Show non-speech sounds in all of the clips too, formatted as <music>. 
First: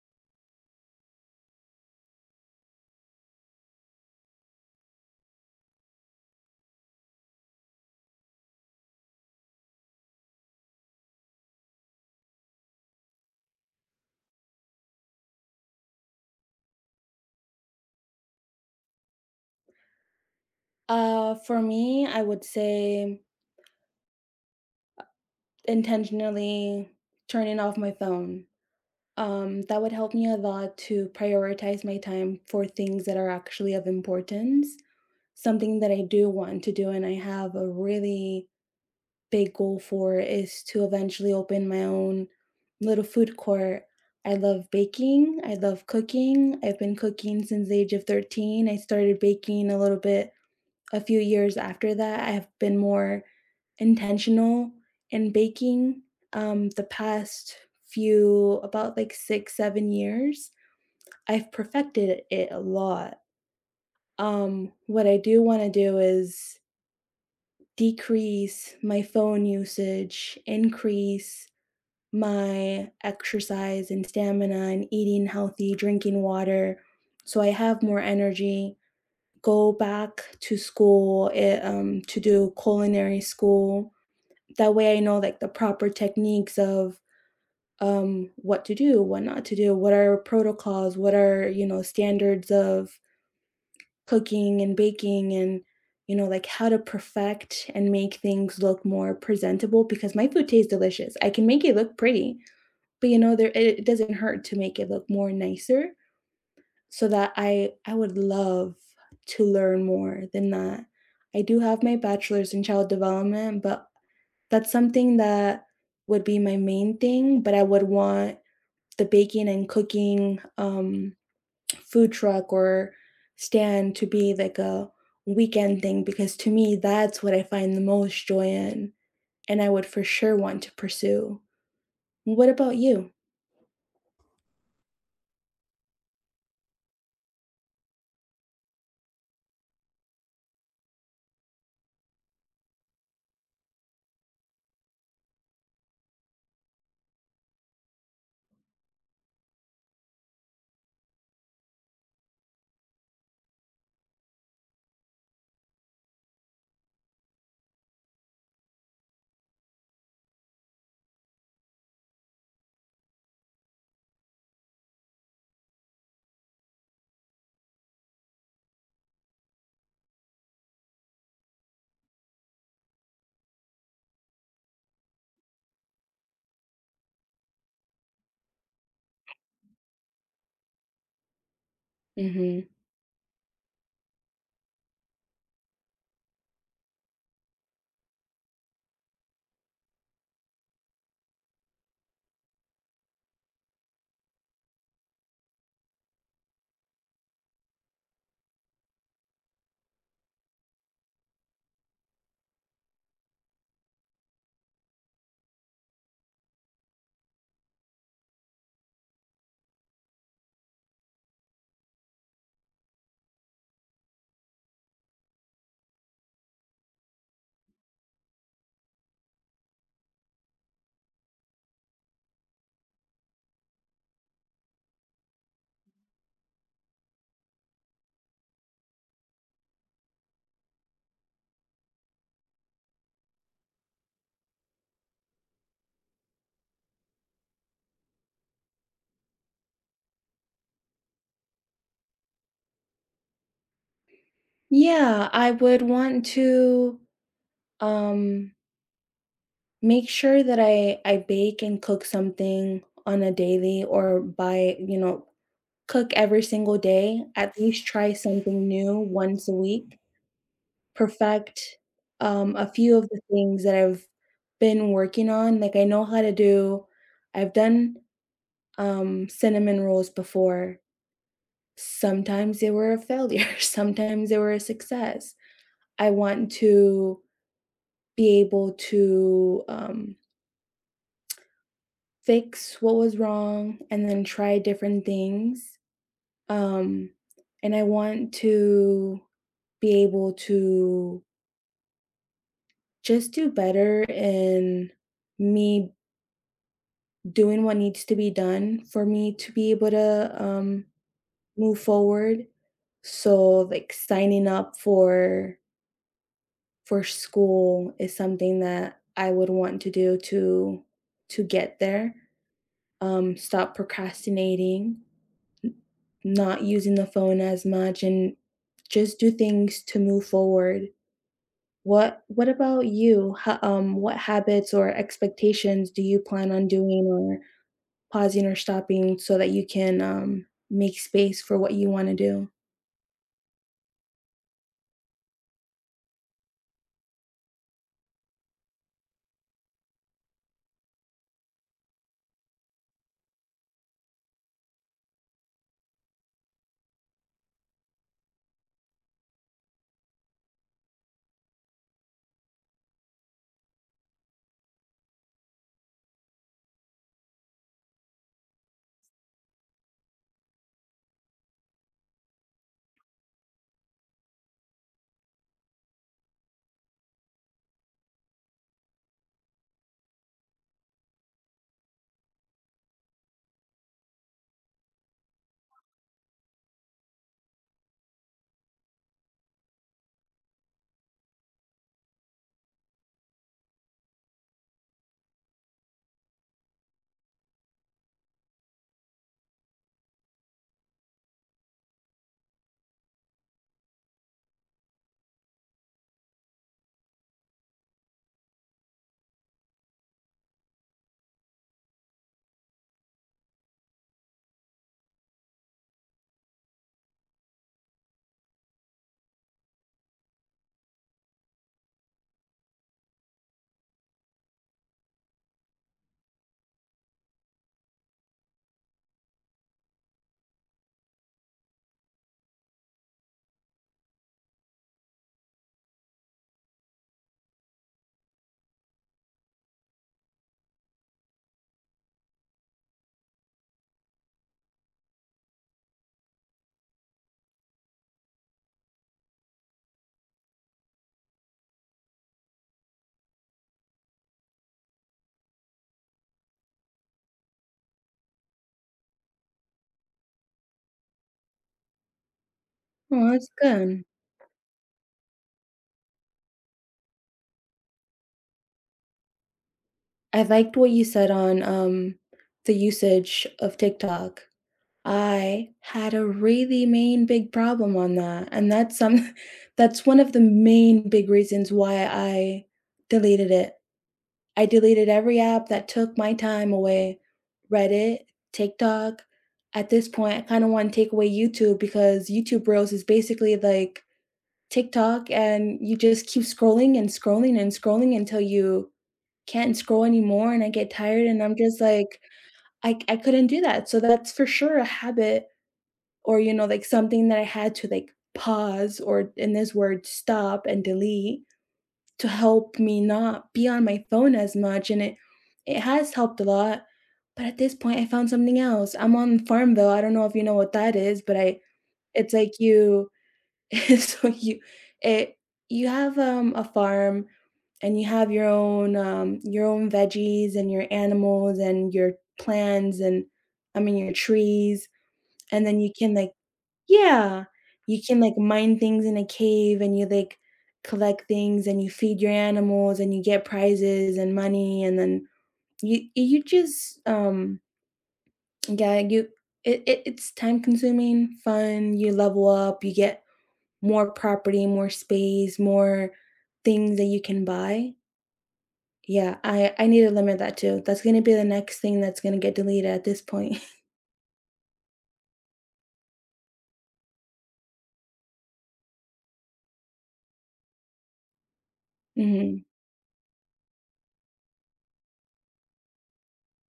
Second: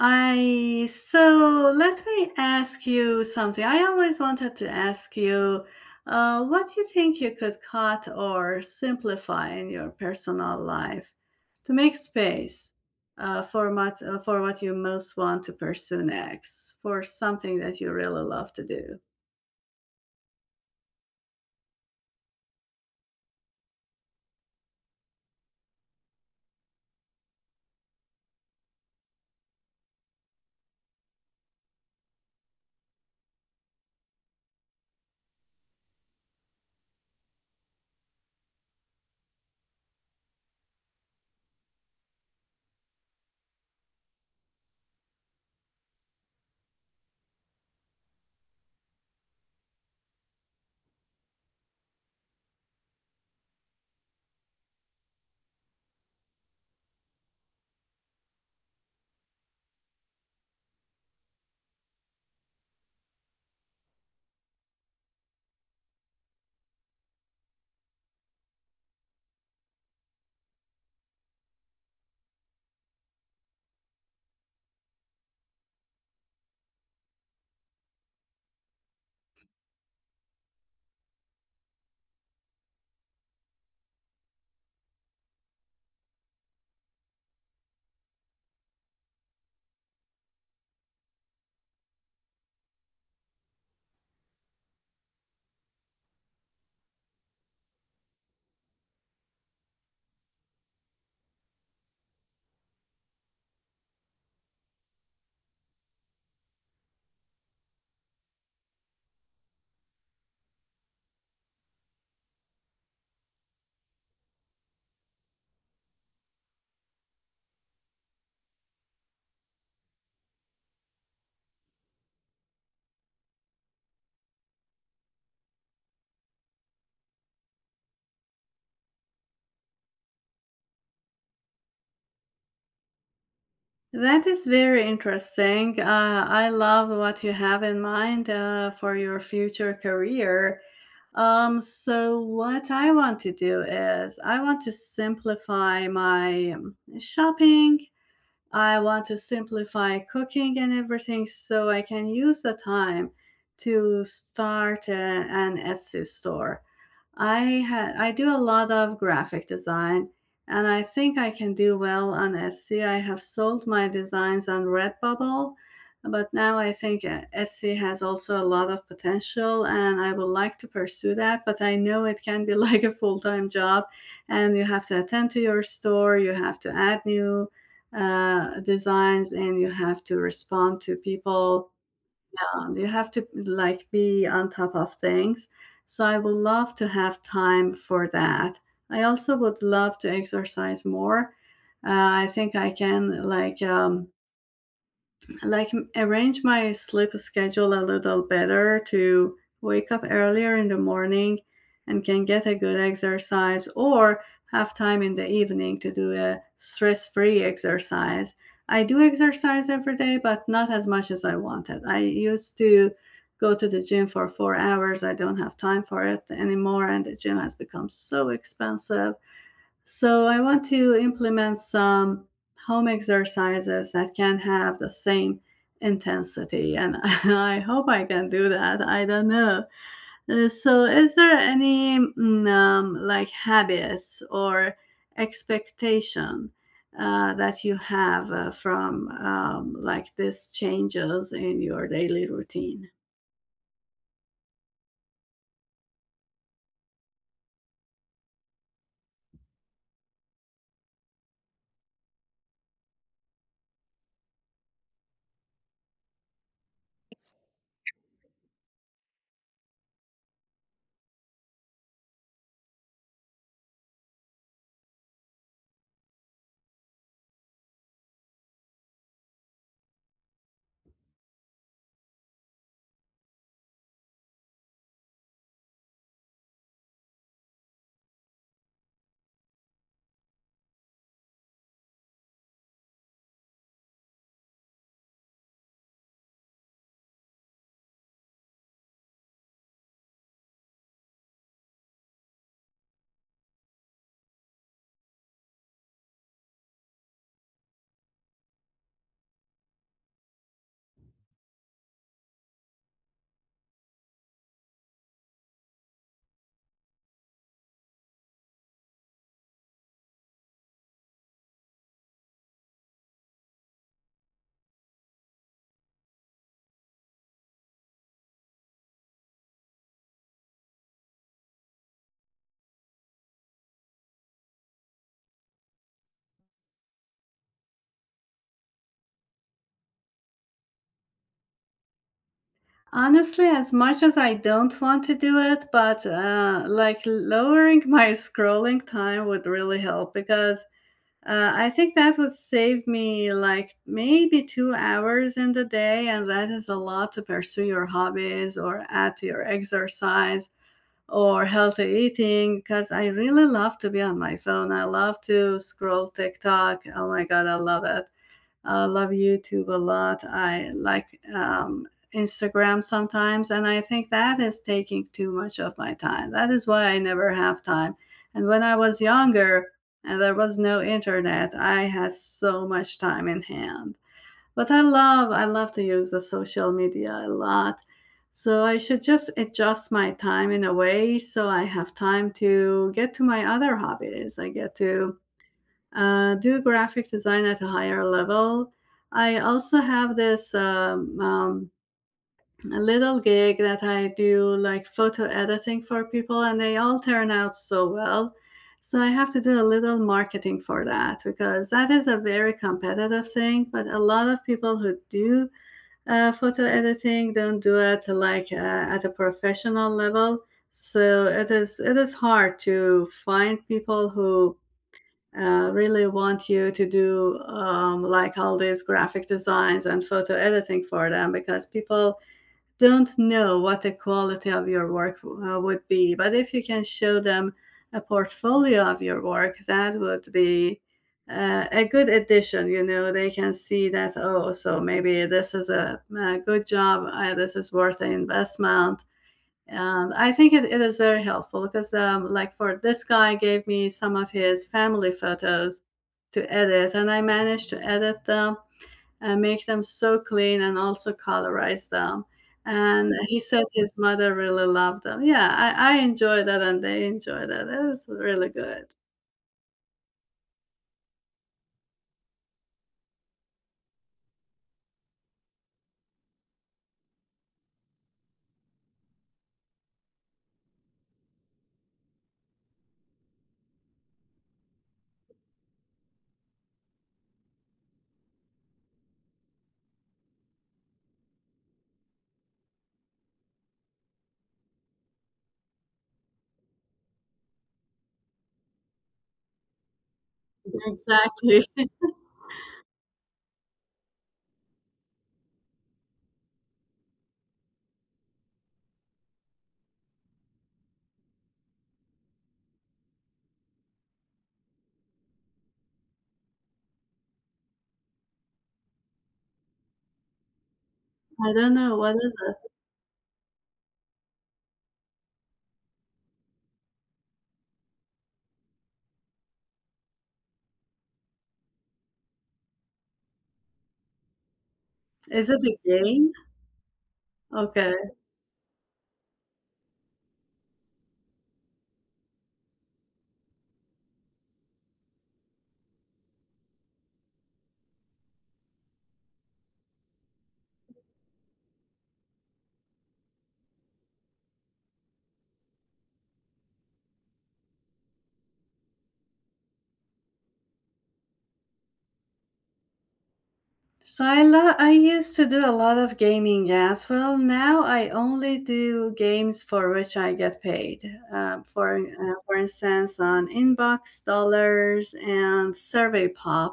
I so let me ask you something. I always wanted to ask you, what do you think you could cut or simplify in your personal life to make space for what you most want to pursue next, for something that you really love to do? For me, I would say intentionally turning off my phone. That would help me a lot to prioritize my time for things that are actually of importance. Something that I do want to do and I have a really big goal for is to eventually open my own little food court. I love baking. I love cooking. I've been cooking since the age of 13. I started baking a little bit a few years after that. I have been more intentional in baking. The past few, about like six, 7 years, I've perfected it a lot. What I do wanna do is decrease my phone usage, increase my exercise and stamina and eating healthy, drinking water, so I have more energy go back to school to do culinary school. That way I know like the proper techniques of what to do, what not to do, what are protocols, what are, standards of cooking and baking, and like how to perfect and make things look more presentable because my food tastes delicious. I can make it look pretty, but there it doesn't hurt to make it look more nicer, so that I would love to learn more than that. I do have my bachelor's in child development, but that's something that would be my main thing. But I would want the baking and cooking food truck or stand to be like a weekend thing, because to me that's what I find the most joy in, and I would for sure want to pursue. What about you? That is very interesting. I love what you have in mind for your future career. So what I want to do is, I want to simplify my shopping. I want to simplify cooking and everything so I can use the time to start an Etsy store. I I do a lot of graphic design, and I think I can do well on Etsy. I have sold my designs on Redbubble, but now I think Etsy has also a lot of potential and I would like to pursue that, but I know it can be <laughs> like a full-time job, and you have to attend to your store, you have to add new designs, and you have to respond to people. Mhm. You have to like be on top of things. So I would love to have time for that. I also would love to exercise more. I think I can like arrange my sleep schedule a little better to wake up earlier in the morning and can get a good exercise, or have time in the evening to do a stress free exercise. I do exercise every day, but not as much as I wanted. I used to go to the gym for 4 hours. I don't have time for it anymore, and the gym has become so expensive, so I want to implement some home exercises that can have the same intensity, and <laughs> I hope I can do that. I don't know. So, is there any like habits or expectation that you have from like these changes in your daily routine? Yeah, I would want to um make sure that I bake and cook something on a daily or cook every single day, at least try something new once a week, perfect, a few of the things that I've been working on. Like, I know how to do I've done, cinnamon rolls before. Sometimes they were a failure, <laughs> sometimes they were a success. I want to be able to, fix what was wrong and then try different things, um, and I want to be able to just do better in me doing what needs to be done for me to be able to, move forward. So, like, signing up for school is something that I would want to do to get there, stop procrastinating, not using the phone as much, and just do things to move forward. What about you? What habits or expectations do you plan on doing or pausing or stopping so that you can make space for what you want to do? Honestly, as much as I don't want to do it, but like lowering my <laughs> scrolling time would really help because I think that would save me like maybe 2 hours in the day, and that is a lot to pursue your hobbies or add to your exercise or healthy eating, because I really love to be on my phone. I love to scroll TikTok. Oh my God, I love it. I love YouTube a lot. I like Instagram sometimes, and I think that is taking too much of my time. That is why I never have time. And when I was younger and there was no internet, I had so much time in hand. But I love to use the social media a lot. So I should just adjust my time in a way so I have time to get to my other hobbies. I get to do graphic design at a higher level. I also have this a little gig that I do, like photo editing for people, and they all turn out so well. So I have to do a little marketing for that because that is a very competitive thing. But a lot of people who do photo editing don't do it like at a professional level. So it is hard to find people who really want you to do like all these graphic designs and photo editing for them, because people don't know what the quality of your work would be. But if you can show them a portfolio of your work, that would be a good addition. You know, they can see that, oh, so maybe this is a good job, this is worth the investment. And I think it is very helpful because like for this guy gave me some of his family photos to edit, and I managed to edit them and make them so clean and also colorize them, and Oh, he that's said his good. mother really loved them. Yeah, i, enjoyed that and they enjoyed it. It was really good. I liked what you said on the usage of TikTok. I had a really main big problem on that, and that's some <laughs> that's one of the main big reasons why I deleted it. I deleted every app that took my time away. Reddit, TikTok. At this point, I kinda wanna take away YouTube because YouTube Reels is basically like TikTok, and you just keep scrolling and scrolling and scrolling until you can't scroll anymore, and I get tired and I'm Exactly. just like, I couldn't do that. So that's for sure a habit, or like something that I had to like pause or, in this word, stop and delete to help me not be on my phone as much. And it has helped a lot. But at this point, I found something else. I'm on Farmville. I don't know if you know what that is, but <laughs> I I don't know what is it's like you <laughs> so you it you have a farm, and you have your own veggies and your animals and your plants and, I mean, your trees, it. Is it and then a you can game? like yeah. You Okay. can, like, mine things in a cave, and you, like, collect things, and you feed your animals, and you get prizes and money, and then you just, yeah, you it's time-consuming, fun, you level up, you get more property, more space, more things that you can buy. Yeah, I need to limit that too. That's gonna be the next thing that's gonna get deleted at this point. <laughs> I used to do a lot of gaming as well. Now I only do games for which I get paid. For Mhm. instance, on Inbox Dollars and SurveyPop.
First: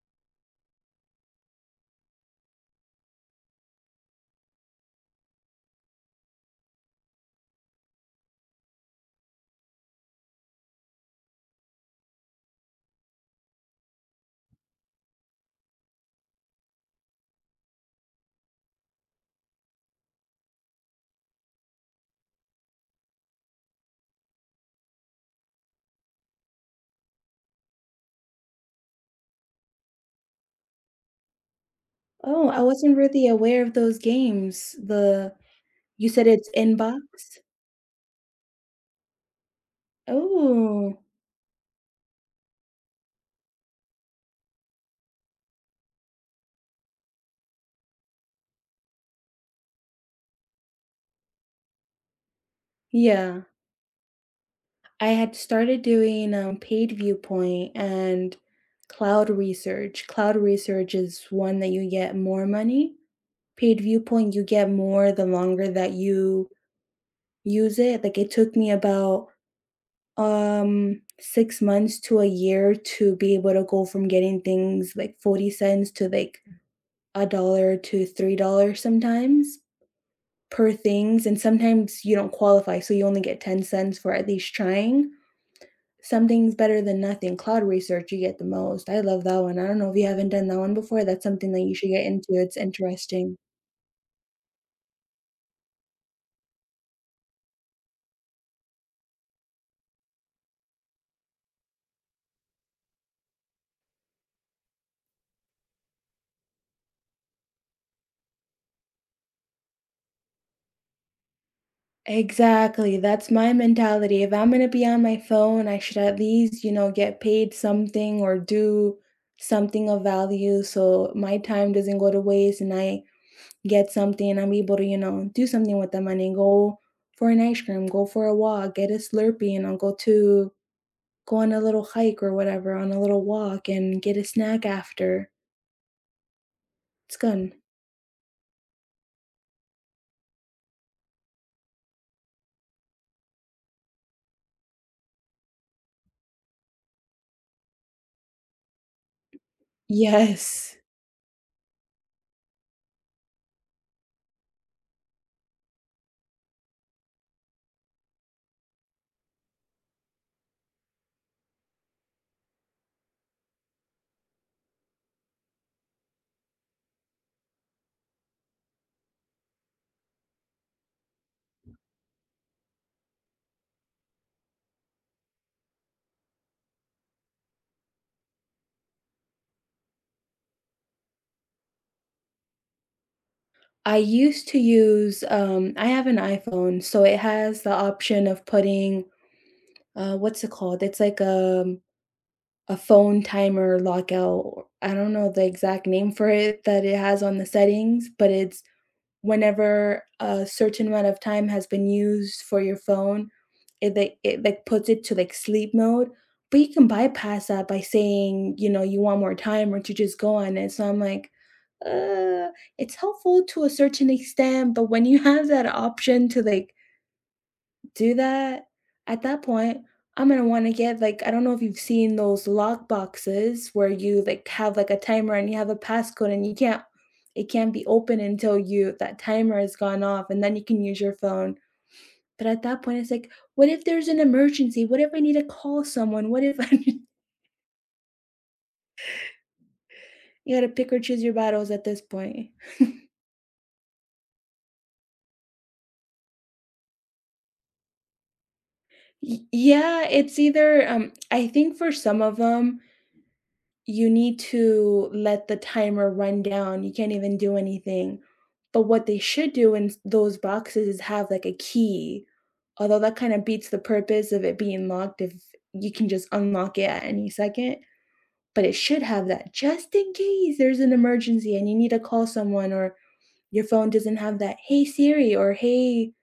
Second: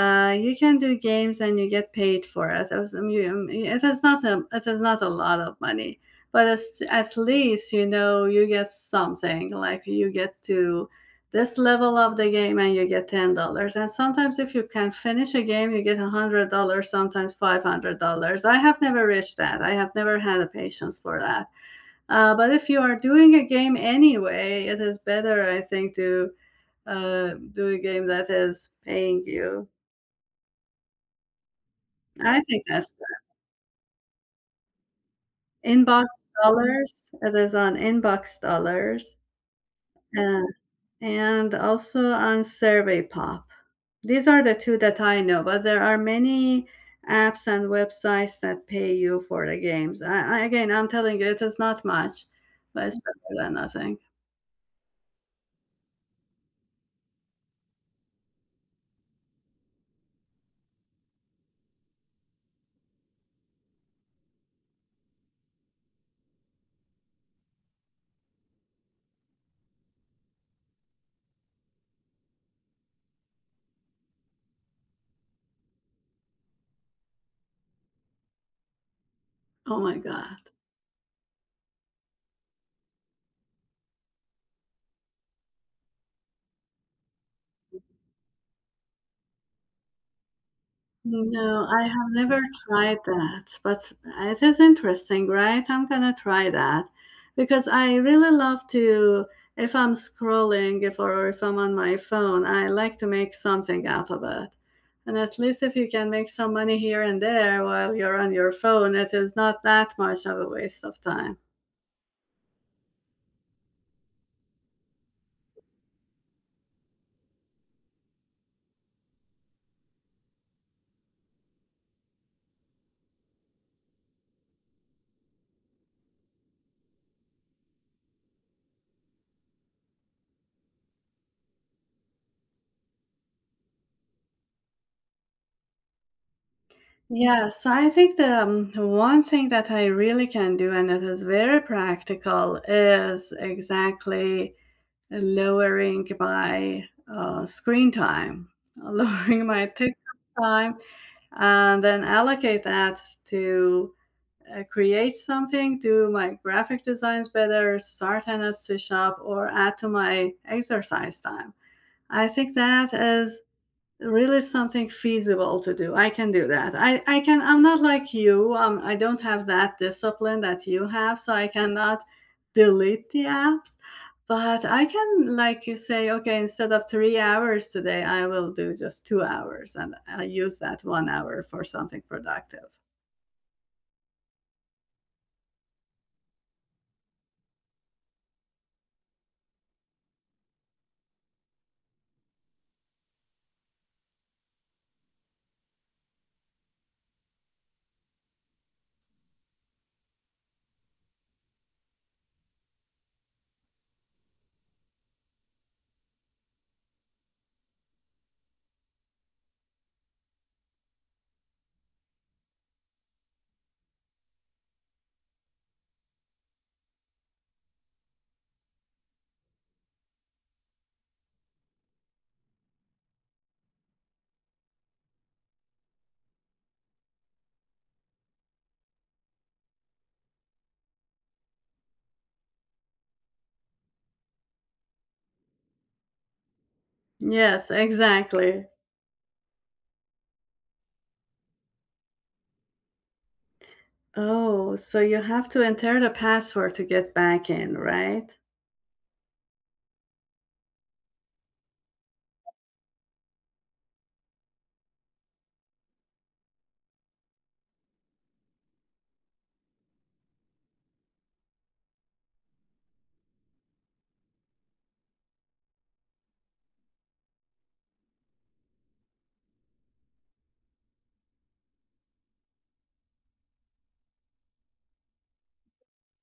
You can do games and you get paid for it. It is not a lot of money, but it's, at least you know you get something. Like you get to this level of the game and you get $10. And sometimes if you can finish a game, you get $100. Sometimes $500. I have never reached that. I have never had the patience for that. But if you are doing a game anyway, it is better, I think, to do a game that is paying you. I Oh, I think that's wasn't really aware of those games. The inbox You said it's inbox? dollars. It is on inbox dollars, uh, Oh, and also on SurveyPop. These are the 2 that I know, but there are many apps and websites that pay you for the games. I again, I'm telling you, it is not much, but it's yeah. better than nothing. I had started doing, Paid Viewpoint and Cloud Research. Cloud Research is one that you get more money. Paid Viewpoint, you get more the longer that you use it. Like, it took me about, 6 months to a year to be able to go from getting things like $0.40 to, like, a dollar to $3 sometimes Oh my god. per things. And sometimes you don't qualify, so you only get 10¢ for at least trying. Something's better than nothing. Cloud Research, you get the most. I love that one. I don't know if you haven't done that one before. That's something that No, you I should get have into. never It's tried interesting. that, but it is interesting, right? I'm gonna try that because I really love to, if I'm scrolling, if or if I'm on my phone, I like to make something out of it. And at least if you can make some money here and there while you're on your phone, it is not that much of a waste of time. Exactly. That's my mentality. If I'm going to be on my phone, I should at least, you know, get paid something or do something of value so my time doesn't go to waste and I get something. I'm able to, you know, do something with the money. Go for an ice cream, go for a walk, get a Slurpee, and I'll go to go on a little hike or whatever, on a little walk and get a snack after. It's Yeah, good. so I think the one thing that I really can do, and it is very practical, is exactly lowering my screen time, <laughs> lowering my TikTok Yes. time, and then allocate that to create something, do my graphic designs better, start an Etsy shop, or add to my exercise time. I think that is really something feasible to do. I can do that. I'm not like you. I don't have that discipline that you have, so I cannot delete the apps. But I can, like you say, okay, instead of 3 hours today, I will do just 2 hours and I use that 1 hour for something productive. I used to use I have an iPhone, so it has the option of putting what's it called? It's like a phone timer lockout. I don't know the exact name for it that it has on the settings, but it's whenever a certain amount of time has been used for your phone, it like puts it to like sleep mode. But you can bypass that by saying, you know, you want more time or to just go on it. So I'm like, uh, it's helpful to a certain extent, but when you have that option to like do that, at that point, I'm gonna wanna get, like, I don't know if you've seen those lock boxes where you, like, have, like, a timer and you have a passcode and you can't it can't be open until you that timer has gone off, and then you can use your phone. But at that point, it's like, "What if there's an emergency? What if I need to call someone? What if <laughs> I Yes, exactly. You gotta pick or choose your battles at this point. Oh, so you have to enter the password to get back in, right? Y yeah, it's either, I think for some of them, you need to let the timer run down. You can't even do anything. But what they should do in those boxes is have like a key. Although that kind of beats the purpose of it being locked if you can just unlock it at any second. But it should have that just in case there's an emergency and you need to call someone or your phone doesn't have that hey Siri or hey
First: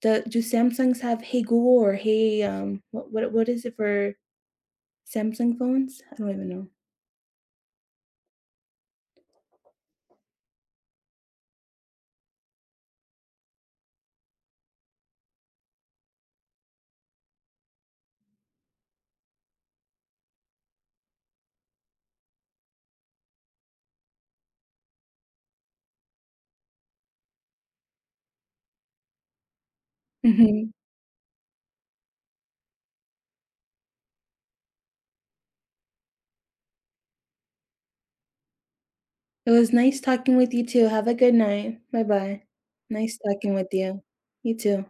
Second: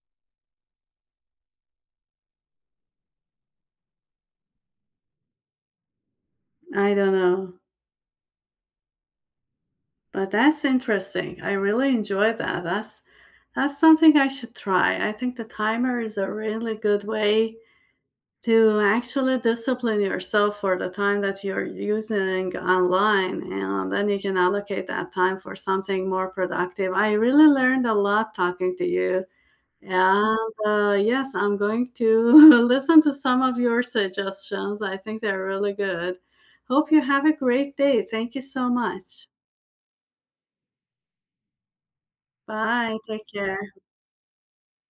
the do Samsungs have hey Google or hey what is it for Samsung phones? I don't even know. I don't know. But that's interesting. I really enjoy that. That's something I should try. I think the timer is a really good way to actually discipline yourself for the time that you're using online, and then you can allocate that time for something more productive. I really learned a lot talking to you. And, Mhm. Yes, I'm going to <laughs> listen to some of your suggestions. I think they're really good. Hope you have a great day. Thank you so much. It was nice talking with you too. Have a good night. Bye-bye. Bye. Nice Take talking with care. you. You too.